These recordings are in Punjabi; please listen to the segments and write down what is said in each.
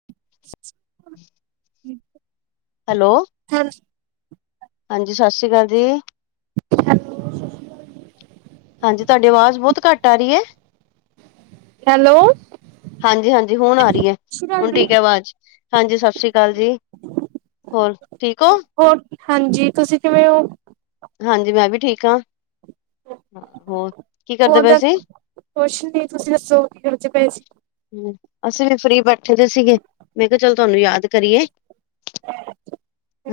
[inaudible] ਹੈਲੋ। ਹਾਂਜ ਹਾਂਜੀ, ਸਾ ਸੀ਼ ਕਾਲ ਜੀ। ਹਾਂਜੀ, ਤੁਆਡੀ ਆਵਾਜ਼ ਬੌਤ ਘੱਟ ਆ ਰੀ ਐ। ਹੈਲੋ ਹਾਂਜੀ-ਹਾਂਜੀ, ਹੁਣ ਆ ਰਹੀ ਐ, ਸਤਿ ਸ਼੍ਰੀ ਅਕਾਲ ਹੁਣ ਜੀ। ਠੀਕ ਐ ਵਾਜ਼। ਹਾਂਜੀ, ਸਤ ਸ਼੍ਰੀ ਕਾਲ ਜੀ। ਹੋਰ ਠੀਕ ਹੋ ਹੋਰ ਹਾਂਜੀ, ਤੁਸੀਂ ਕਿਵੇਂ ਔ? ਹਾਂਜੀ, ਮੈਂ ਵੀ ਠੀਕ ਆਂ, ਹਾਂ ਹੋਰ। ਕੀ ਕਰਦੇ ਹੋਰ ਪਏ ਤਾਂ ਸੀ ਕੋਛ ਨੀ। ਤੁਸੀਂ ਦੱਸੋ, ਕਿ ਕਰਦੇ ਪਏ ਸੀ? ਹੂੰ, ਅਸੀਂ ਵੀ ਫਰੀ ਬੈਠੇ ਦੇ ਸੀਗੇ, ਮੈਂ ਕਿਆ ਚਲ ਤੁਆਨੂੰ ਯਾਦ ਕਰੀਏ।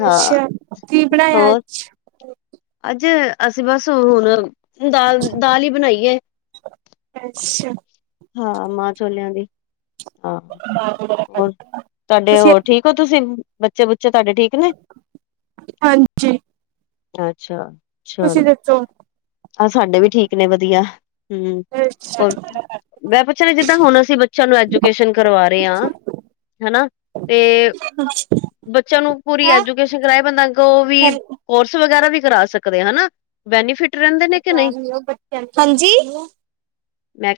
ਹਾਂ ਅੱਛਾ, ਕੀ ਬਣਾਇਆ ਹੋਰ ਅੱਜ? ਅੱਜ ਅਸੀਂ ਬਸ ਹੁਣ ਦਾਲ, ਦਾਲ ਈ ਬਣਾਈ ਏ। ਐਛਾ। ਹਾਂ, ਮਾਂ ਛੋਲਿਆਂ ਦੀ। ਹਾਂ, ਹੋਰ ਤੁਐਡੇ ਤੁਸੀਂ ਹੋਰ ਠੀਕ ਕੋ ਤੁਸੀਂ ਬੱਚੇ-ਬੁੱਚੇ ਤਾਡੇ ਠੀਕ ਨੇ? ਹਾਂਜੀ ਅੱਛਾ ਤੁਸੀਂ ਚਲੋ, ਦੱਸੋ ਆਹ ਸਾਡੇ ਵੀ ਠੀਕ ਨੇ, ਵਧੀਆ। ਹੂੰ, ਅੱਛਾ ਹੋਰ ਮੈਂ ਪੁੱਛਨਾ ਜਿੱਦਾਂ ਹੁਣ ਅਸੀਂ ਬੱਚਿਆਂ ਨੂੰ ਐਜੂਕੇਸ਼ਨ ਕਰਵਾ ਰੇ ਆਂ ਹਨਾ, ਤੇ [unintelligible] ਬੱਚਿਆਂ ਨੂੰ ਪੂਰੀ ਹੈਂ ਐਜੂਕੇਸ਼ਨ ਕਰਾਏ ਬੰਦਾ ਗੋਹ ਵੀ ਹੈਲੋ ਕੋਰਸ ਵਗੈਰਾ ਵੀ ਕਰਾ ਸਕਦੇ ਆ, ਹਨਾ। ਬੈਨੀਫਿਟ ਰੈੰਦੈ ਹਾਂਜੀ।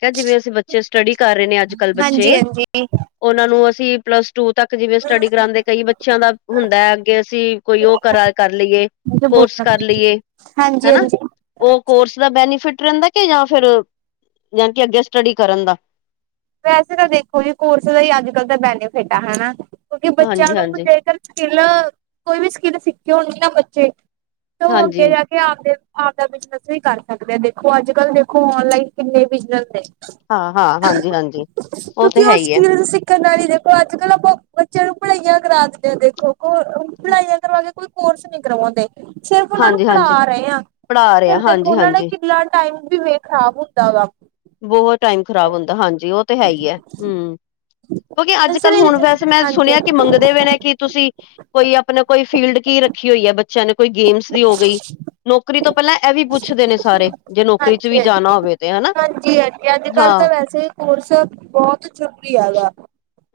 ਐ ਜਿਵੇਂ ਅਸੀਂ ਬੱਚੇ ਸਟੱਡੀ ਕਰ ਰੇ ਨੇ ਅੱਜਕੱਲ੍ਹ ਹਾਂਜੀ ਬੱਚੇ, ਹਾਂਜੀ ਓਨਾਂ ਨੂੰ ਅਸੀਂ ਪਲੱਸ ਟੂ ਤੱਕ ਜਿਵੇਂ ਸਟੱਡੀ ਕਰਾਂਦੇ, ਕਈ ਬੱਚਿਆਂ ਦਾ ਹੁੰਦਾ ਐ ਅੱਗੇ ਅਸੀਂ ਕੋਈ ਓਹ ਕਰਾ, ਕਰ ਲਈਏ ਕੋਰਸ ਕਰ ਲੀਏ। ਹਾਂਜੀ, ਹਾਂਜੀ। ਉਹ ਕੋਰਸ ਦਾ ਬੈਨੀਫਿਟ ਰੈੰਦਾ ਕਿ ਯਾਂ ਫਿਰ ਯਾਨੀ ਕਿ ਅੱਗੇ ਸਟੱਡੀ ਕਰਨ ਦਾ। ਵੈਸੇ ਤਾਂ ਦੇਖੋ ਜੀ, ਕੋਰਸ ਦਾ ਈ ਅੱਜਕੱਲ੍ਹ ਤਾਂ ਬੈਨੀਫਿਟ ਆ ਹਨਾ, ਕਿਉਂਕਿ ਬੱਚਿਆਂ ਹਾਂਜੀ ਨੂੰ ਹਾਂਜੀ ਜੇਕਰ ਸਕਿੱਲਾ, ਕੋਈ ਵੀ ਸਕਿੱਲ ਸਿੱਖੀ ਹੋਣੀ ਨਾ ਬੱਚੇ, ਤੇ ਓਹ ਅੱਗੇ ਹਾਂਜੀ ਜਾ ਕ ਕੇ ਆਖਦੇ ਆਪਦਾ ਬਿਜਨਸ ਵੀ ਕਰ ਸਕਦੇ ਐ, ਦੇਖੋ ਅੱਜਕੱਲ ਦੇਖੋ ਔਨਲਾਈਨ ਕਿੰਨੇ ਬਿਜਨਸ ਨੇ। ਹਾਂ-ਹਾਂ, ਹਾਂਜੀ-ਹਾਂਜ ਕਿਓ ਕਿ ਓਹ ਸਕਿਲ ਸੀ ਤ ਨਾਲੀ ਦੇਖੋ ਅੱਜ-ਕੱਲ ਅਪਾਂ ਬੱਚਿਆਂ ਨੂੰ ਪੜ੍ਹਾਈਆਂ ਕਰਾ ਦੇਆਂ ਦੇਖੋ ਕੋ ਹੋਰ ਪੜ੍ਹਾਈਆਂ ਕਰਵਾ ਕੇ ਕੋਈ ਕੋਰਸ ਨੀ ਕਰਵਾਉਂਦੇ ਸਿਰਫ ਉਹਨਾਂ ਨੂੰ ਹਾਂਜੀ ਹਾਂਜੀ ਪੜ੍ਹਾ ਰਏ ਆਂ ਪੜ੍ਹਾ ਰਿਹਾ ਫਿਰ ਦੇਖੋ ਹਾਂਜੀ ਓਨਾਂ ਨੇ ਹਾਂਜੀ ਕਿਣ ਯਾਰ ਟਾਈਮ ਵੀ ਵੇਖ ਖਰਾਬ ਹੁੰਦਾ ਵਾ। ਬਹੋਤ ਟਾਈਮ ਖਰਾਬ ਹੁੰਦੈ, ਹਾਂਜੀ। ਓਹ ਤੇ ਹੈ ਈ ਐ। ਹੂੰ, ਕਿਉਂਕਿ ਇਸ ਅੱਜ-ਕੱਲ੍ਹ ਲਈ ਹੁਣ ਵੈਸੇ ਮੈਂ ਹਾਂਜੀ ਸੁਣਿਐ ਕਿ ਹਾਂਜੀ ਮੰਗਦੇ ਵੇਨੇ ਕੀ ਤੁਸੀਂ ਕੋਈ ਅਪਣਾ ਕੋਈ ਫੀਲਡ ਕੀ ਰੱਖੀ ਹੋਈ ਐ ਬੱਚਿਆਂ ਨੇ ਕੋਈ ਗੇਮਸ ਦੀ ਹੋ ਗਈ। ਨੌਕਰੀ ਤੋਂ ਪੈਲਾਂ ਐਹ ਵੀ ਪੁੱਛਦੇ ਨੇ ਸਾਰੇ, ਜੇ ਨੌਕਰੀ ਚ ਵੀ ਜਾਣਾ ਹੋਵੇ ਤੇ ਹਨਾ। ਕਿ ਅੱਜ-ਕੱਲ੍ਹ ਹਾਂ ਤਾਂ ਵੈਸੇ ਕੋਰਸ ਬੌਤ ਜ਼ਰੂਰੀ ਹੈਵੈ।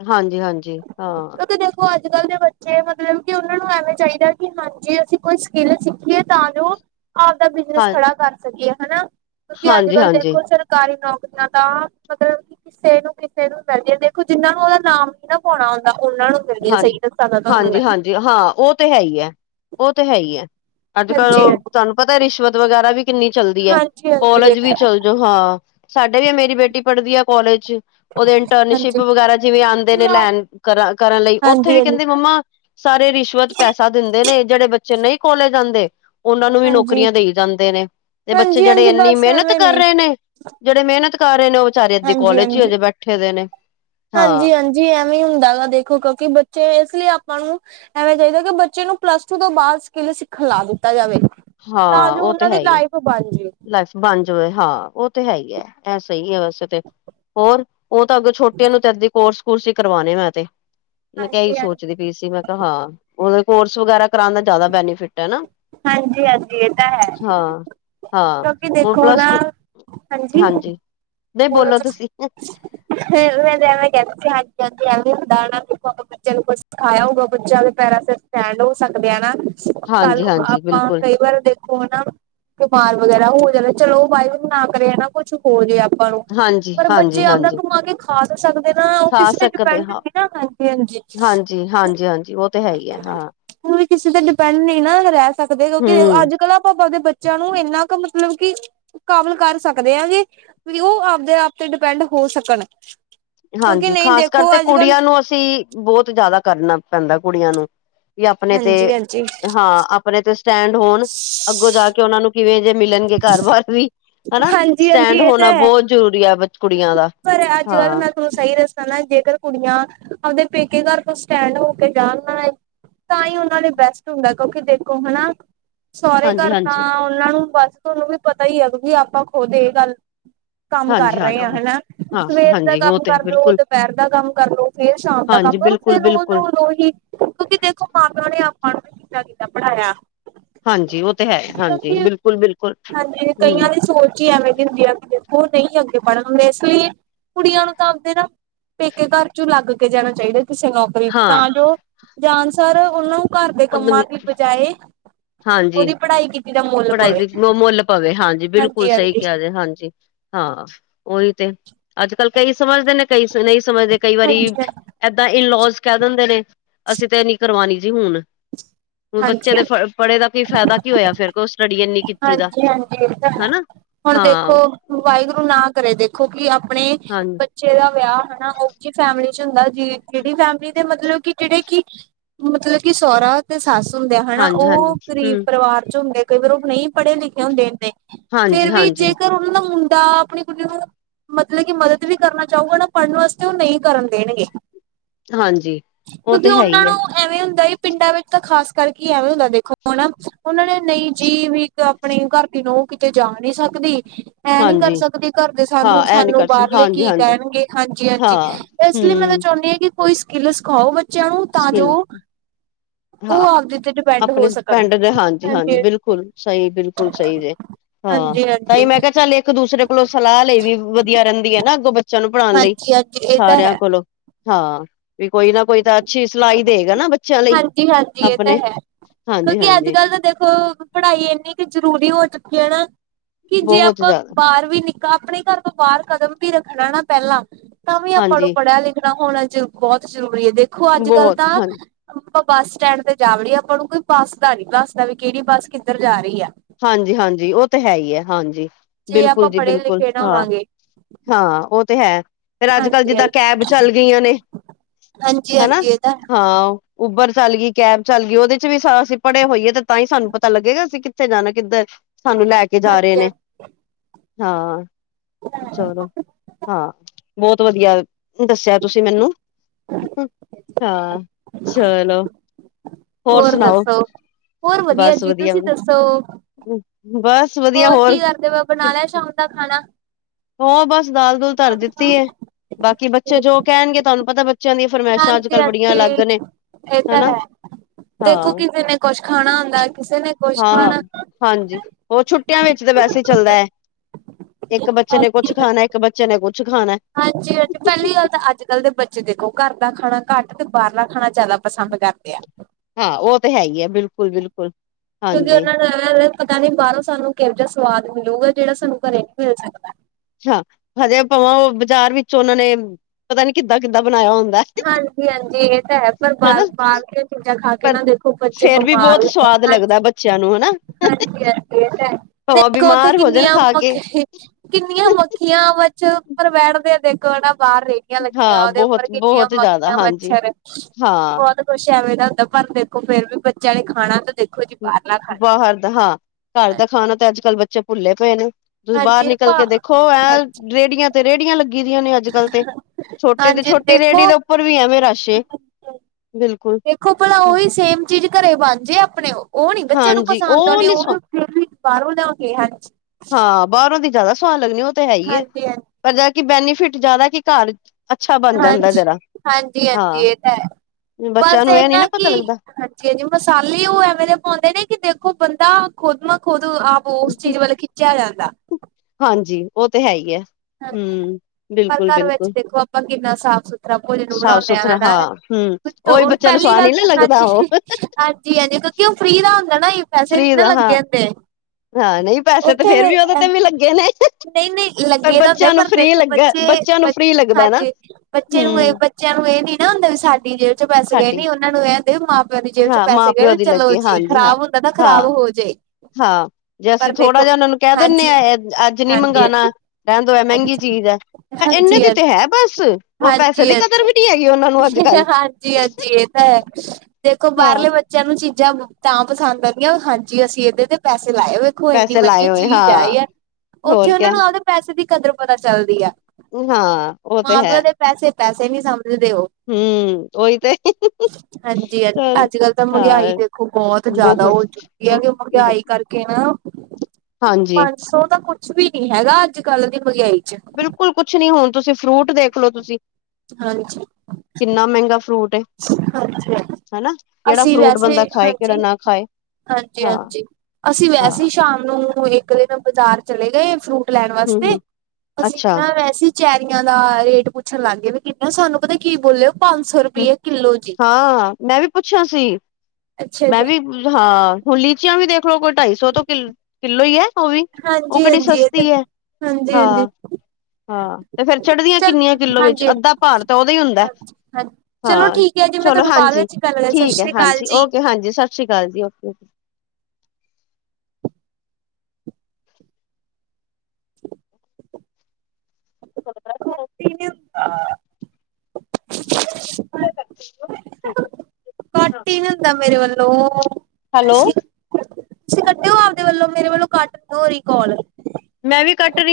ਹਾਂਜੀ ਹਾਂਜੀ, ਹਾਂ। ਤੇ ਦੇਖੋ ਅੱਜ-ਕੱਲ੍ਹ ਦੇ ਬੱਚੇ ਮਤਲਬ ਕਿ ਉਨਾਂ ਨੂੰ ਐਵੇਂ ਚਾਈਦੈ ਕਿ ਹਾਂਜੀ ਅਸੀਂ ਕੁਛ ਸਕੀਲ ਸਿੱਖੀਏ ਤਾਂ ਜੋ ਆਪਦਾ ਬਿਜਨਸ ਹਾਂ ਖੜਾ ਕਰ ਸਕੀਏ ਹਨਾ, ਕਿਉਂਕਿ ਅੱਜ- ਹਾਂਜੀ ਕੱਲ ਹਾਂਜੀ ਦੇਖੋ ਸਰ ਕਾਰੀ ਨੌਕਰੀਆਂ ਤਾ ਮਤਲਬ ਕਿ ਕਿਸੇ ਨੂੰ ਕਿਸੇ ਨੂੰ ਮਿਲਦੀਆਂ। ਦੇਖੋ ਜਿੰਨਾ ਨੂੰ ਓਹਦਾ ਨਾਮ ਨਾ ਪਾਉਣਾ ਹੁੰਦਾ ਉਹਨਾਂ ਨੂੰ ਮਿਲਦੀ ਏ ਹਾਂ ਸਹੀ, ਦੱਸਾਂ ਤੁਹਾਨੂੰ ਮੈਂ ਹਾਂਜੀ-ਹਾਂਜੀ ਹਾਂ ਉਹ ਤੇ ਹੈ ਹੀ ਹੈ, ਉਹ ਤੇ ਹੈ ਹੀ ਹੈ ਅੱਜ ਕੱਲ ਹਾਂਜੀ ਤੁਹਾਨੂੰ ਪਤਾ ਰਿਸ਼ਵਤ ਵਗੈਰਾ ਵੀ ਕਿੰਨੀ ਚੱਲਦੀ ਹੈ, ਹਾਂਜੀ ਹਾਂਜੀ ਇਹ ਕੋਲਜ ਵੀ ਤਾਂ ਹੈ ਚੱਲ ਜੋ ਹਾਂ, ਸਾਡੇ ਵੀ ਆ ਮੇਰੀ ਬੇਟੀ ਪੜ੍ਹਦੀ ਆ ਕੋਲਜ ਚ ਓਦੇ ਇੰਟਰਨਸ਼ਿਪ ਹਾਂਜੀ ਵਗੈਰਾ ਜਿਵੇਂ ਆਂਦੇ ਨੇ ਹਾਂਜੀ ਲੈਣ ਕਰਨ ਕਰਨ ਲਈ, ਓਥੇ ਵੀ ਹਾਂਜੀ ਕਹਿੰਦੇ ਮੰਮਾ ਸਾਰੇ ਰਿਸ਼ਵਤ ਪੈਸਾ ਦਿੰਦੇ ਨੇ, ਜਿਹੜੇ ਬੱਚੇ ਨਹੀਂ ਕੋਲੇਜ ਜਾਂਦੇ ਉਹਨਾਂ ਨੂੰ ਵੀ ਹਾਂਜੀ ਨੌਕਰੀਆਂ ਦੇਈ ਜਾਂਦੇ ਨੇ, ਤੇ ਬੱਚੇ ਹਾਂਜੀ ਜਿਹੜੇ ਹਾਂਜੀ ਇੰਨੀ ਬਸ ਮੇਹਨਤ ਐਵੇਂ ਕਰ ਰਹੇ ਨੇ ਜਿਹੜੇ ਮਿਹਨਤ ਕਰ ਰਹੇ ਨੇ ਉਹ ਵਿਚਾਰੇ ਏਦਾ ਈ ਹਾਂਜੀ ਕੋਲੇਜ ਚ ਹੀ ਹਾਂਜੀ ਅਜੇ ਬੈਠੇ ਦੇ ਨੇ ਹਾਂ ਜੀ ਐਵੇਂ ਈ ਹੁੰਦਾ ਵਾ ਦੇਖੋ, ਕਿਉਂਕਿ ਬੱਚੇ ਇਸ ਲਈ ਆਪਾਂ ਨੂੰ ਐਵੇਂ ਚਾਹੀਦਾ, ਕਿ ਬੱਚੇ ਨੂੰ ਪਲੱਸ ਟੂ ਤੋਂ ਬਾਅਦ ਸਕਿੱਲ ਸਿੱਖਣ ਲਾ ਦਿੱਤਾ ਜਾਵੇ ਤਾਂ ਹਾਂ ਜੋ ਉਹ ਉਹਨਾਂ ਤੇ ਹੈ ਦੀ ਹੀ ਹੈ। ਲਾਈਫ ਬਣ ਜਾਏ ਲਾਈਫ ਬਣ ਜਾਵੇ, ਹਾਂ ਉਹ ਤੇ ਹੈ ਹੀ ਹੈ, ਇਹ ਸਹੀ ਹੈ ਵੈਸੇ ਤੇ ਹੋਰ ਉਹ ਤਾਂ ਅੱਗੋਂ ਛੋਟੇ ਨੂੰ ਤੇ ਏਦਾ ਈ ਕੋਰਸ ਕੂਰਸ ਹੀ ਕਰਵਾਉਣੇ ਮੈਂ ਤੇ, ਮੈਂ ਕਿਹਾ ਇਹੀ ਹਾਂਜੀ-ਹਾਂਜੀ, ਸੋਚਦੀ ਬੀ ਸੀ ਮੈਂ ਕਿਹਾ ਹਾਂ, ਉਹ ਕੋਰਸ ਵਗੈਰਾ ਕਰਾਉਣ ਦਾ ਜ਼ਿਆਦਾ ਬੈਨੀਫਿਟ ਹੈ ਨਾ ਹਾਂਜੀ ਹਾਂਜੀ ਇਹ ਤਾਂ ਹੈ ਹਾਂ ਹਾਂ ਕਿਉਂਕਿ ਹੁਣ ਦੇਖੋ ਪਲੱਸ ਨਾ, ਟੂ ਹਾਂਜੀ [inaudible] ਨਹੀਂ ਬੋਲੋ ਤੁਸੀਂ ਮੈਂ ਤਾਂ ਐਵੇਂ ਕਹਿੰਦੀ ਸੀ, ਹਾਂਜੀ ਹਾਂਜੀ ਐਵੇਂ ਹੁੰਦਾ ਨਾਂ ਦੇਖੋ ਅਪਾ ਬਚਿਆ ਨੂੰ ਕੁੱਛ ਸਿਖਾਇਆ ਹੋਊਗਾ ਬੱਚੇ ਆਪਣੇ ਪੈਰਾਂ ਤੇ ਸਟੈਂਡ ਹੋ ਸਕਦੇ ਐ ਹੈਨਾ, ਕੱਲ ਹਾਂਜੀ ਨੂੰ ਹਾਂਜੀ ਆਪਾਂ ਬਿਲਕੁਲ ਕਈ ਵਾਰ ਦੇ ਔ ਨਾ ਬੀਮਾਰ ਵਗੈਰਾ ਹੋ ਜਵੇ, ਚਲੋ ਵਾਹਿਗੁਰੂ ਨਾ ਕਰੇ ਹਨਾਂ ਕੁਛ ਹੋ ਜੇ ਆਪਾਂ ਨੂੰ, ਹਾਂਜੀ ਪਰ ਬੱਚੇ ਹਾਂਜੀ ਆਪਦਾ ਹਾਂਜੀ ਕਮਾ ਕੇ ਖਾ ਤਾਂ ਸਕਦੇ ਨਾ, ਉਹ ਖਾ ਕਿਸ ਤੇ ਸਕਦੇ ਡਿਪੈਂਡ ਹਾਂ ਨਹੀਂ ਨਾ ਹਾਂਜੀ ਹਾਂਜੀ ਹਾਂਜੀ ਹਾਂਜੀ ਉਹ ਤੇ ਹੈ ਹੀ ਹੈ, ਹਾਂ ਹੁਣ ਵੀ ਕਿਸੇ ਤੇ ਡਿਪੈਂਡ ਨਹੀਂ ਨਾ ਰਹਿ ਸਕਦੇ, ਕਿਉਂਕਿ ਹਮ ਅੱਜ ਕੱਲ੍ਹ ਆ ਆਪਦੇ ਦੇ ਬੱਚੇ ਚਲੋ ਇੰਨਾ ਕੁ ਮਤਲਬ ਕਿ ਕੰਮ ਕਰ ਸਕਦੇ ਆ ਕਿ ਵੀ ਉਹ ਆਪਦੇ ਆਪ ਤੇ ਡਿਪੈਂਡ ਹੋ ਸਕਣ ਕਿਉਂਕਿ ਹਾਂਜੀ, ਨਹੀਂ ਖਾਸ ਕਰ ਦੇਖੋ ਤੇ ਅੱਜ ਕੱਲ ਕੁੜੀਆਂ ਨੂੰ ਅਸੀ ਤੇ ਬਹੁਤ ਜ਼ਿਆਦਾ ਕਰਨਾ ਪੈਂਦਾ ਕੁੜੀਆਂ ਨੂੰ, ਵੀ ਆਪਣੇ ਤੇ ਹਾਂਜੀ ਹਾਂਜੀ ਹਾਂ ਆਪ ਆਪਣੇ ਤੇ ਸਟੈਂਡ ਹੋਣ, ਅੱਗੋਂ ਜਾ ਕੇ ਉਹਨਾਂ ਨੂੰ ਕਿਵੇਂ ਜੇ ਮਿਲਣਗੇ ਘਰ ਬਾਰ ਵੀ, ਹੈਨਾ ਹਾਂਜੀ ਹਾਂਜੀ ਸਟੈਂਡ ਇਹ ਤਾਂ ਹੋਣਾ ਹੈ ਬਹੁਤ ਜ਼ਰੂਰੀ ਆ ਬਚ ਕੁੜੀਆਂ ਦਾ ਪਰ ਅੱਜ ਕੱਲ੍ਹ ਹਾਂ ਮੈਂ ਤੁ ਸਹੀ ਰਸਤਾ ਨਾ, ਜੇਕਰ ਕੁੜੀਆਂ ਆਪਦੇ ਪੇਕੇ ਘਰ ਤੋਂ ਸਟੈਂਡ ਹੋ ਕੇ ਜਾਣ ਨਾ ਤਾਂ ਹੀ ਉਹਨਾਂ ਲਈ ਬੈਸਟ ਹੁੰਦਾ, ਕਿਉਂਕਿ ਦੇਖੋ ਹਨਾ ਸਹੁਰੇ ਹਾਂਜੀ ਘਰ ਹਾਂਜੀ ਤਾਂ ਉਹਨਾਂ ਨੂੰ ਬਸ ਤੁਹਾਨੂੰ ਵੀ ਪਤਾ ਹੀ ਆ, ਕਿਉਂਕਿ ਆਪਾਂ ਖੁਦ ਇਹ ਗੱਲ ਕੰਮ ਕਰ ਹਾਂਜੀ ਹਾਂ ਰਹੇ ਆ ਹਨਾ ਹਾਂ ਸਵੇਰ ਦਾ ਹਾਂਜੀ ਉਹ ਕੰਮ ਤੇ ਹੈ ਕਰਲੋ, ਬਿਲਕੁਲ ਦੁਪਹਿਰ ਦਾ ਕੰਮ ਕਰ ਲੋ, ਫੇਰ ਸ਼ਾਮ ਦਾ ਹਾਂਜੀ ਕੰਮ ਕਰ ਬਿਲਕੁਲ ਫਿਰ ਰੋਜ਼ ਬਿਲਕੁਲ ਰੋਜ਼ ਔ ਹੀ ਕਿਉਂਕਿ ਦੇਖੋ ਮਾਂ ਪਿਓ ਨੇ ਆਪਾਂ ਨੂੰ ਵੀ ਕੀਦਾਂ ਕੀਦਾਂ ਪੜ੍ਹਾਇਆ ਹਾਂਜੀ ਉਹ ਤੇ ਹੈ ਹਾਂਜੀ ਕਿਉਂਕਿ ਬਿਲਕੁਲ ਬਿਲਕੁਲ ਹਾਂਜੀ, ਕਈਆਂ ਹਮ ਦੀ ਸੋਚ ਐਵੇਂ ਦ ਹੁੰਦੀ ਆ। ਉਹ ਨਹੀਂ ਆਉਂਦੇ। ਬਣਾਉਣ, ਇਸ ਲਈ ਕੁੜੀਆਂ ਨੂੰ ਤਾਂ ਆਪਦੇ ਨਾ, ਪੇਕੇ ਘਰ ਚ ਲੱਗ ਕੇ ਜਾਣਾ ਚਾਹੀਦਾ, ਕਿਸੇ ਨੋਕਰੀ ਹਾਂ ਤਾਂ ਜੋ ਜਾਨ ਸਾਰ ਓਨੂੰ ਘਰ ਦੇ ਉਹਨੂੰ ਕੰਮਾਂ ਵੀ ਦੀ ਬਜਾਏ, ਹਾਂਜੀ ਉਹਦੀ ਪੜ੍ਹਾਈ ਦੀ ਪੜ੍ਹਾਈ ਦੀ ਮੁੱਲ ਪਵੇ। ਹਾਂਜੀ, ਬਿਲਕੁਲ ਸਹੀ ਕਿਹਾ ਜੇ। ਹਾਂਜੀ। ਹਾਂ, ਉਹੀ ਤੇ ਅੱਜ-ਕੱਲ ਕਈ ਸਮਝਦੇ ਨੇ, ਕਈ ਨਹੀਂ ਸਮਝਦੇ, ਕਈ ਵਾਰੀ ਹਾਂਜੀ ਏਦਾਂ ਇਨਲੋਜ ਕਹਿ ਦਿੰਦੇ ਨੇ, ਅਸੀਂ ਤੇ ਨਈ ਕਰਵਾਣੀ ਜੀ ਹੁਣ। ਹੁਣ ਬੱਚੇ ਹਾਂਜੀ ਦੇ ਫ ਪੜ੍ਹੇ ਦਾ ਕੀ ਫਾਇਦਾ, ਕੀ ਹੋਇਆ? ਫਿਰ ਕੁਛ ਹਾਂਜੀ-ਹਾਂਜੀ, ਇਹ ਤਾਂ ਹੈ। ਹੁਣ ਦੇਖੋ, ਹਾਂ ਵਾਹੇਗੁਰੂ ਨਾ ਕਰੇ। ਦੇਖੋ, ਕੀ ਆਪਣੇ ਹਾਂਜੀ। ਬੱਚੇ ਦਾ ਵਿਆਹ ਹਨਾ। ਉਖੀ ਫੈਮਿਲੀ ਚ ਹੁੰਦਾ, ਜ- ਜਿਹੜੀ ਫੈਮਿਲੀ ਦੇ ਮਤਲਬ ਕਿ ਜਿਹੜੇ ਕੀ ਮਤਲਬ ਕਿ ਸੋਹਰਾ ਤੇ ਸੱਸ ਹੁੰਦੇ ਆ ਹਨਾ, ਹਾਂਜੀ ਹਾਂਜੀ ਉਹ ਗਰੀਬ ਹਮ ਪਰਿਵਾਰ ਚ ਹੁੰਦੇ। ਕਈ ਵਾਰ, ਉਹ ਨਹੀਂ ਪੜ੍ਹੇ ਲਿਖੇ ਹੁੰਦੇ-ਹੁੰਦੇ। ਹਾਂਜੀ ਫੇਰ ਵੀ ਹਾਂਜੀ ਜੇਕਰ ਉਹਨਾਂ ਦਾ ਮੁੰਡਾ ਆਪਣੀ ਕੁੜੀ ਨੂੰ ਮਤਲਬ ਕਿ ਮਦੱਦ ਵੀ ਕਰਨਾ ਚਾਹੂਗਾ ਨਾ ਪੜ੍ਹਨ ਵਾਸਤੇ, ਉਹ ਨਹੀਂ ਕਰਨ ਦੇਣਗੇ। ਹਾਂਜੀ ਉਹ ਕਿਉਂਕਿ ਤੇ ਹੈ ਉਨਾਂ ਹੀ ਹੈ ਨੂੰ ਐਵੇਂ ਹੁੰਦਾ ਏ। ਪਿੰਡਾਂ ਵਿੱਚ ਤਾਂ ਖਾਸ ਕਰਕੇ ਐਵੇਂ ਹੁੰਦਾ ਦੇਖੋ, ਹੋਣਾ। ਉਹਨਾਂ ਨੇ ਨਈ ਜੀ ਵੀ ਤੇ ਆਪਣੀ ਘਰ ਕੀ ਨੂੰਹ ਕਿਤੇ ਜਾ ਨਈ ਸਕਦੀ। ਇਹ ਨਈ ਕਰ ਹਾਂਜੀ ਸਕਦੀ। ਘਰ ਦੇ ਹਾਂ ਇਹ ਨੀ ਸਾਨੂੰ-ਸਾਨੂੰ ਕਰ ਬਾਹਰਲੇ ਹਾਂਜੀ ਕੀ ਹਾਂਜੀ ਕਹਿਣਗੇ? ਹਾਂ ਹਾਂਜੀ-ਹਾਂਜੀ। ਇਸ ਲਈ ਮੈਂ ਤਾਂ ਹਮ ਚਾਓਨੀ ਆ, ਕਿ ਕੋਈ ਸਕਿੱਲ ਸਿਖਾਓ ਬੱਚਿਆਂ ਨੂੰ ਤਾਂ ਜੋ ਸਕਿੱਲ ਉਹ ਹਾਂ। ਆਪਦੇ ਤੇ ਡਿਪੈਂਡ ਆਪਣੇ ਹੋ ਸਕਣ ਡਪੈੰਂਡ ਦੇ ਹਾਂਜੀ-ਹਾਂਜੀ, ਹਾਂਜੀ ਬਿਲਕੁਲ ਸਹੀ। ਬਿਲਕੁਲ ਸਹੀ ਜੇ। ਹਾਂ, ਹਾਂਜੀ ਤਾਂਹੀ ਹਾਂਜੀ ਮੈਂ ਕਿਹਾ ਚੱਲ ਇੱਕ- ਦੂਸਰੇ ਕੋਲੋਂ ਸਲਾਹ ਲਈ ਵੀ ਵਧੀਆ ਰਹਿੰਦੀ ਹੈ ਨਾ। ਅੱਗੋਂ ਬੱਚਿਆਂ ਨੂੰ ਪੜ੍ਹਾਣ ਲਈ ਹਾਂਜੀ ਹਾਂਜੀ ਇਹ ਤਾਂ ਸਾਰਿਆਂ ਹੈ ਕੋਲੋਂ। ਹਾਂ, ਵੀ ਕੋਈ ਨਾ, ਕੋਈ ਤਾਂ ਅੱਛੀ ਸਲਾਹ ਹੀ ਦੇਗਾ ਨਾ ਬੱਚਿਆਂ ਲਈ ਹਾਂਜੀ-ਹਾਂਜੀ। ਇਹ ਤਾਂ ਆਪਣੇ ਹੈ ਕਿਉਂਕਿ ਹਾਂਜੀ-ਹਾਂਜੀ, ਅੱਜ-ਕੱਲ੍ਹ ਤਾਂ ਦੇਖੋ ਪੜ੍ਹਾਈ ਇੰਨੀ ਕੁ ਜ਼ਰੂਰੀ ਹੋ ਚੁੱਕੀ ਹੈ ਨਾ, ਕਿ ਜੇ ਬਹੁਤ ਆਪਾਂ ਜ਼ਿਆਦਾ ਬਾਹਰ ਵੀ ਨਿਕ ਆਪਣੇ ਘਰ ਤੋਂ ਬਾਹਰ ਕਦਮ ਵੀ ਰੱਖਣਾ ਨਾ ਪਹਿਲਾਂ, ਤਾਂ ਵੀ ਆਪਾਂ ਨੂੰ ਹਾਂਜੀ, ਪੜ੍ਹਿਆ ਲਿਖਣਾ ਹੋਣਾ ਜਰੁ ਬੋਹਤ ਜ਼ਰੂਰੀ ਐ ਦ ਬੋਹਤ, ਹਾਂਜੀ। ਆਪਾਂ ਬੱਸ ਸਟੈਂਡ ਤੇ ਜਾ ਵੜੀਏ, ਆਪਾਂ ਨੂੰ ਕੋਈ ਬੱਸਦਾ ਨੀ ਦੱਸਦਾ, ਵੀ ਕਿਹੜੀ ਬੱਸ ਕਿੱਧਰ ਜਾ ਰਹੀ ਐ। ਹਾਂਜੀ-ਹਾਂਜੀ, ਉਹ ਤਾਂ ਹੈ ਹੀ ਐ। ਹਾਂਜੀ, ਜੇ ਬਿਲਕੁਲ ਆਪਾਂ ਜੀ ਪੜ੍ਹੇ ਬਿਲਕੁਲ ਲਿਖੇ ਨਾ ਹਾਂ। ਹੋਵਾਂਗੇ ਹਾਂ, ਉਹ ਤੇ ਹੈ। ਫੇਰ ਅੱਜ-ਕੱਲ ਹਾਂਜੀ ਜਿੱਦਾਂ ਹਾਂਜੀ ਕੈਬ ਚੱਲ ਗਈਆਂ ਨੇ। ਹਾਂਜੀ ਹਨਾ, ਹਾਂਜੀ ਇਹ ਤਾਂ ਹਾਂ। ਉਬਰ ਚੱਲ ਗਈ, ਕੈਬ ਚੱਲ ਗਈ। ਉਹਦੇ ਚ ਵੀ ਅਸੀਂ ਪੜੇ ਹੋਈਏ ਤੇ ਤਾਂ ਹੀ ਸਾਨੂੰ ਪਤਾ ਲੱਗੇਗਾ। ਅਸੀਂ ਕ ਉੱਥੇ ਜਾਣਾ ਕਿੱਧਰ, ਸਾਨੂੰ ਲੈ ਕੇ ਜਾ ਰਹੇ ਹਾਂਜੀ ਨੇ, ਹਾਂ। ਚਲੋ, ਹਾਂ। ਬਹੁਤ ਵਧੀਆ ਦੱਸਿਆ ਤੁਸੀਂ ਮੈਨੂੰ। ਹਾਂ, ਚਲੋ। ਹੋਰ ਸੁਣਾਓ? ਬਸ ਵਧੀਆ ਵ ਹੈਲੋ। ਬਸ, ਵਧੀਆ ਹੋਰ। ਹੋ ਬਣਾ ਲਿਆ ਸ਼ਾਮ ਦਾ ਖਾਣਾ ਉਹ ਬਸ ਦਾਲ-ਦੂਲ ਧਰ ਹਾਂਜੀ ਦਿੱਤੀ ਏ। ਹਾਂਜੀ ਬਾਕੀ ਬੱਚੇ ਜੋ ਕਹਿਣਗੇ, ਤੁਹਾਨੂੰ ਪਤਾ ਬ ਹਾਂਜੀ-ਹਾਂਜੀ। ਇਹ ਤਾਂ ਹਨਾ। ਹੈ, ਦੇਖੋ ਹਾਂ, ਕਿਸੇ ਨੇ ਕੁਛ ਖਾਣਾ ਹੁੰਦਾ। ਕਿਸੇ ਨੇ ਕੁਛ ਹਾਂ-ਹਾਂ। ਖਾਣਾ ਹਾਂਜੀ, ਉਹ ਛੁੱਟੀਆਂ ਵਿੱਚ ਤਾਂ ਵੈਸੇ ਈ ਚੱਲਦਾ ਐ। ਇੱਕ ਬੱਚੇ ਨੇ ਕੁਛ ਖਾਣਾ, ਇੱਕ ਬੱਚੇ ਨੇ ਕੁਛ ਖਾਣਾ। ਹਾਂਜੀ-ਹਾਂਜੀ। ਪਹਿਲੀ ਗੱਲ ਤਾਂ ਅੱਜ ਅਜ-ਕੱਲ ਦੇ ਬੱਚੇ ਦੇਖੋ, ਘਰ ਦਾ ਖਾਣਾ ਘੱਟ ਤੇ ਬਾਹਰਲਾ ਖਾਣਾ ਜ਼ਿਆਦਾ ਪਸੰਦ ਕਰਦੇ ਐ। ਹਾਂ। ਉਹ ਤੇ ਹੈ ਹੀ ਐ। ਬਿਲਕੁਲ-ਬਿਲਕੁਲ। ਕਿਉਂਕਿ ਉਹਨਾਂ ਨੂੰ ਐਂਵੇ ਕੇ ਪਤਾ ਨੀ ਬਾਹਰੋਂ ਸਾਨੂੰ ਕਿਹੋ ਜਿਹਾ ਸਵਾਦ ਮਿਲੇਗਾ? ਜਿਹੜਾ ਸਾਨੂੰ ਘਰੇ ਨੀ ਮਿਲ ਸਕਦਾ। ਅੱਛਾ ਹਜੇ ਭਵਾਂ ਬਾਜ਼ਾਰ ਵਿੱਚ ਉਹਨਾਂ ਨੇ ਪਤਾ ਨੀ ਕਿੱਦਾ- ਕਿੱਦਾਂ ਬਣਾਇਆ ਹੁੰਦਾ। ਹਾਂਜੀ, ਹਾਂਜੀ ਏਹ ਤਾਂ ਹੈ ਪਰ ਹਨਾ ਬ-ਬਾਹਰ ਦੀ ਚੀਜ਼ਾਂ ਖਾ ਕੇ ਪਰ ਨਾ ਦੇਖੋ ਬੱਚੇ ਫੇਰ ਵੀ ਬਿਮਾਰ ਬਹੁਤ ਹੋਣ, ਸਵਾਦ ਲੱਗਦਾ ਹਾਂਜੀ। ਬੱਚਿਆਂ ਨੂੰ ਹਨਾ ਹਾਂਜੀ, ਹਾਂਜੀ ਇਹ ਤਾਂ ਹੈ। ਭਾਵਾਂ ਦੇਖੋ ਉਥੇ ਬਿਮਾਰ ਹੋ ਜਾਣ ਕਿੰਨੀਆਂ ਖਾ ਕੇ। ਮੱਖੀ ਕਿੰਨੀਆਂ ਮੱਖੀਆਂ, ਮੱਛਰ ਉੱਪਰ ਬੈਠਦੇ ਆ ਦੇਖੋ ਨਾ ਬਾਹਰ ਰੇਹੜੀਆਂ ਲੱਗੀਆਂ ਹਾਂ ਉਹਦੇ ਉੱਪਰ ਬਹੁਤ ਕਿ ਬਹੁਤ ਜ਼ਿਆਦਾ ਮੱਖੀਆਂ, ਹਾਂਜੀ ਮੱਛਰ ਹਾਂ। ਬਹੁਤ ਕੁਛ ਐਵੇਂ ਦਾ ਹੁੰਦਾ ਪਰ ਦੇਖੋ ਫੇਰ ਵੀ ਬੱਚਿਆਂ ਨੇ ਖਾਣਾ ਤੇ ਬਾਹਰ ਦਾ ਹਾਂ। ਘਰ ਦਾ ਖਾਣਾ ਤੇ ਅੱਜ-ਕਲ ਬੱਚੇ ਭੁੱਲੇ ਪਏ ਨੇ। ਤੁਸੀਂ ਬਾਰ ਹਾਂਜੀ ਨਿਕਲ ਭਾ ਕੇ ਦੇਖੋ, ਐਂ ਹਾਂਜੀ, ਰੇਹੜੀਆਂ ਤੇ ਰੇਹੜੀਆਂ ਲੱਗੀ ਗੀਆਂ ਦੀਆਂ ਨੇ ਅੱਜ-ਕਲ ਤੇ ਛੋਟੇ ਤੇ ਹਾਂਜੀ ਛੋਟੀ ਰੇੜੀ ਦੇਖੋ ਦੇ ਉੱਪਰ ਵੀ ਐਵੇੇ ਰਸ਼ ਏ ਬਿਲਕੁਲ। ਕੋ ਭਲਾ ਉਹੀ ਸੇਮ ਚੀਜ਼ ਘਰੇ ਬਣ ਜੇ ਆਪਣੇ, ਓ ਓ ਨੀਂ ਬੱਚਿਆਂ ਨੂੰ ਹਾਂਜੀ ਪਸੰਦ ਉਹ ਆਣੀ। ਨੀ ਓ ਸਵਾ ਵੀ ਫਿਰ ਵੀ, ਬਾਰੋਂ ਲਿਆ ਕੇ, ਹਾਂਜੀ। ਬਾਰੋਂ ਦੀ ਜ਼ਿਆਦਾ ਸਵਾਦ ਲੱਗਣੀ। ਓ ਤੇ ਹੈ ਈ ਏ ਹਾਂਜੀ-ਹਾਂਜੀ, ਪਰ ਜਦਕਿ ਬੈਨੀਫਿਟ ਜ਼ਿਆਦਾ ਕਿ ਘਰ ਅੱਛਾ ਬਣ ਜਾਂਦਾ ਹਾਂਜੀ, ਜਰਾ ਹਾਂਜੀ, ਹਾਂਜੀ ਹਾਂ ਏ ਤਾਂ ਹੈ ਬੱਚਿਆਂ ਬਸ, ਨੂੰ ਇਹ ਨੀ ਇਨ੍ਹਾਂ ਨਾ ਪਤਾ ਕਿ ਲੱਗਦਾ ਹਾਂਜ ਜੇਜੋ ਮਸਾਲੇ ਓ ਐਵੇਂ ਦੇ ਪਾਂਦੇ ਨੇ ਕਿ ਦੇਖੋ, ਬੰਦਾ ਖੁਦ ਮ ਖੁਦ ਆਪ ਓ ਉਸ ਚੀਜ਼ ਵੱਲ ਖਿੱਚਿਆ ਜਾਂਦਾ। ਹਾਂਜੀ, ਓ ਤੇ ਹੈ ਈ ਏ। ਹਾਂਜੀ, ਪਰ ਘਰ ਵਿੱਚ ਦੇਖੋ, ਆਪਾਂ ਕਿੰਨਾ ਸਾਫ਼-ਸੁਥਰਾ ਭੋਜਨ ਸਾਫ਼ ਬਣਾਉਣੇ ਆਂ। ਸੁਥਰਾ ਹਨਾਂ? ਹਾਂ ਹਮ ਉਹੀ ਹੁਣ ਬੱਚਿਆਂ ਨੂੰ ਪੈਲੀ ਸਵਾਦ ਗੱਲ ਨੀ ਨਾ ਲੱਗਦਾ ਹਾਂਜੀ, ਉਹ ਹਾਂਜੀ, ਹਾਂਜੀ ਕਿਉਂਕਿ ਓ ਫਰੀ ਦਾ ਹੁੰਦਾ ਨਾਂ ਜੀ ਫਰੀ ਦਾ ਹਾਂ, ਹਾਂ ਨਈਂ ਪੈਸੇ ਤੇ ਫੇਰ ਵੀ ਓਦੇ ਤੇ ਵੀ ਲੱਗੇ ਨੇ। ਨਈਂ, ਨਈਂ, ਪਰ ਲੱਗੇ ਤਾਂ ਹੁੰਦੇ ਬੱਚਿਆਂ ਨੂੰ ਪਰ ਫ੍ਰਰੀ ਦੇਖੋ, ਲੱਗਾ ਬੱਚੇ, ਬੱਚਿਆਂ ਨੂੰ ਬਚ ਫ੍ਰਰੀ ਲੱਗਦਾ ਨਾ ਹਾਂਜੀ ਬੱਚੇ ਨੂੰ ਏ ਬਚ ਹੂੰ ਬੱਚਿਆਂ ਨੂੰ ਏ ਨੀਂ ਨਾਂ ਹੁੰਦਾ ਵੀ ਸਾਡੀ ਜੇਬ ਚ ਪੈਸੇ ਗਏ ਸਾਡੀ ਨੀਂ, ਓਨਾਂ ਨੂੰ ਏਂ ਹੁੰਦਾ ਮਾਂ-ਪਿਓ ਦੀ ਜੇਬ ਚ ਹਾਂ ਪੈਸੇ ਮਾਂ ਗਏ ਪਿਓ ਨੇ ਦੀ ਚਲੋ ਲੱਗੇ ਜੀ। ਹਾਂਜੀ ਹਾਂ ਖਰਾਬ ਹੁੰਦਾ ਤਾਂ ਖਰਾਬ ਹਾਂ ਹੋ ਜੇ। ਹਾਂ ਜੇ ਪਰ ਅਸੀਂ ਥੋੜ੍ਹਾ ਦੇਖੋ ਜਿਆ ਓਨਾਂ ਨੂੰ ਕੈਅ ਦਿੰਦੇ ਹਾਂਜੀ, ਆਂ ਅ ਅੱਜ ਨਈਂ ਹਾਂਜੀ, ਮੰਗਾਣਾ। ਹਾਂਜੀ, ਰੈਣ ਦੋ ਏ ਮਹਿੰਗੀ ਹਾਂਜੀ, ਚੀਜ਼ ਏ। ਐਂਨੇਂ ਹਾਂਜੀ, ਦੀ ਤੇ ਹੈ ਬਸ, ਓ ਪੈਸੇ ਹਾਂਜੀ, ਦੀ ਕਦਰ ਹਾਂਜੀ। ਵੀ ਨੀਂ ਹੈਗੀ ਉਨ੍ਹਾਂ ਨੂੰ ਅੱਜ-ਕਲ। ਹਾਂਜੀ, ਹਾਂਜੀ ਇਹ ਦੇਖੋ, ਬਾਹਰਲੇ ਬੱਚਿਆਂ ਨੂੰ ਚੀਜ਼ਾਂ ਤਾਂ ਪਸੰਦ ਆਂਦੀਆਂ ਹਾਂਜੀ, ਅਸੀਂ ਇਹਦੇ ਤੇ ਪੈਸੇ ਲਾਏ ਵੇਖੋ, ਇੰਨੀ ਪੈਸੇ ਮਹਿੰਗੀ ਲਾਏ ਹੋਏ ਹਾਂ ਚੀਜ਼ ਆਈ ਏ। ਓਥੇ ਹੋਰ ਉਨ੍ਹਾਂ ਕਿਆ ਨੂੰ ਆਪਦੇ ਪੈਸੇ ਦੀ ਕਦਰ ਪਤਾ ਚੱਲਦੀ ਆ। ਹਾਂ, ਓ ਤੇ ਮਾਂ ਪਿਓ ਹੈ। ਦੇ ਪੈਸੇ, ਪੈਸੇ ਨ੍ਹੀਂ ਸਮਝਦੇ ਓ। ਹਂ, ਓਹੀ ਤੇ ਹਾਂਜੀ, ਹਾਂਜੀ ਚੱਲ ਅੱਜ-ਕਲ ਤੇ ਮਹਿੰਗਾਈ ਹਾਂ ਦੇਖੋ ਬੋਤ ਜ਼ਿਆਦਾ ਹੋ ਬਹੁਤ ਚੁੱਕੀ ਏ ਕਿ ਮਹਿੰਗਾਈ ਕਰਕੇ ਨਾ [inaudible] ਪੰਜ ਸੌ ਤਾਂ ਕੁੱਛ ਵੀ ਨੀਂ ਹੈਗਾ, ਅੱਜ-ਕਲ ਦੀ ਮੰਹਗਾਈ ਚ। ਬਿਲਕੁਲ ਕੁਛ ਨੀਂ ਹੁਣ ਤੁਸੀਂ ਫਰੂਟ ਦੇਖਲੋ ਤੁਸੀਂ। ਹਾਂਜੀ। ਕਿੰਨਾ ਮਹਿੰਗਾ ਫਰੂਟ ਏ, ਹਾਂਜੀ। ਹਨਾਂ? ਕਿਹੜਾ ਅਸੀਂ ਫਰੂਟ ਵੈਸੇ ਬੰਦਾ ਖਾਏ ਕਿਹੜਾ ਹਾਂਜੀ, ਨਾ ਖਾਏ। ਹਾਂਜੀ, ਹਾਂ ਹਾਂਜੀ ਅਸੀਂ ਹਾਂ ਵੈਸੇ ਈ ਸ਼ਾਮ ਨੂੰ ਇੱਕ ਦਿਨ ਬਾਜ਼ਾਰ ਚਲੇ ਗਏ ਫਰੂਟ ਲੈਣ ਹੂੰ ਵਾਸਤੇ ਹੂੰ ਅਸੀਂ ਅੱਛਾ ਨਾ ਵੈਸੇ ਈ ਚੈਰੀਆਂ ਦਾ ਰੇਟ ਪੁੱਛਣ ਲੱਗ ਗਏ ਵੀ ਕਿੰਨੇ, ਸਾਨੂੰ ਪਤਾ ਕੀ ਬੋਲੇ ਪੰਜ ਸੌ ਹੂੰ ਰਪਈਏ। ਹਾਂ, ਮੈਂ ਵੀ ਪੁੱਛਿਆ ਸੀ। ਅੱਛਾ ਮੈਂ ਜੀ, ਵੀ ਹਾਂ, ਹੁਣ ਲੀਚੀਆਂ ਵੀ ਦੇਖ ਲੋ, ਕੋਈ ਢਾਈ ਸੌ ਤੋਂ ਕਿਲ ਕਿੱਲੋ ਈ ਏ ਓ ਵੀ। ਓ ਹਾਂਜੀ, ਕਿਹੜੀ ਹਾਂਜੀ ਇਹ ਸਸਤੀ ਤੇ ਏ, ਹਾਂਜੀ, ਹਾਂਜੀ ਹਾਂ। ਹਾਂ ਤੇ ਫੇਰ ਚੜ੍ਹਦੀਆਂ ਚੱਲ ਕਿੰਨੀਆਂ ਕਿੱਲੋ ਵਿੱਚ, ਹਾਂਜੀ, ਅੱਧਾ ਭਾਰ ਤਾਂ ਓਦਾ ਈ ਹੁੰਦਾ। ਹਾਂਜੀ, ਹਾਂਜੀ, ਚਲੋ ਹਾਂ ਠੀਕ ਏ ਜੀ, ਮੈਂ ਚਲੋ ਤਾਨੂੰ ਬਾਅਦ ਹਾਂਜੀ ਵਿੱਚ ਗਲ ਕਰਾ ਸਤਿ ਠੀਕ ਹੈ ਸ੍ਰੀ ਅਕਾਲ ਹਾਂਜੀ ਜੀ। ਓਕੇ ਹਾਂਜੀ, ਸਤ ਸਤਿ ਸ੍ਰੀ ਅਕਾਲ ਜੀ। Okay, okay. [inaudible] [inaudible] ਕੋਪੀ ਨ੍ਹੀਂ ਹੁੰਦਾ। ਕੱਟ ਹੀ ਨਹੀ ਹੁੰਦਾ ਮੇਰੇ ਵੱਲ ਲੋ ਤੁਸੀਂ ਹੈਲੋ ਕੱਟਿਓ ਆਪਦੇ ਵੱਲੋਂ ਮੇਰੇ ਵੱਲੋਂ ਕੱਟ ਨੀ ਹੋ ਰਹੀ ਕਾਲ ਮੈਂ ਵੀ ਕੱਟ ਰਹੀ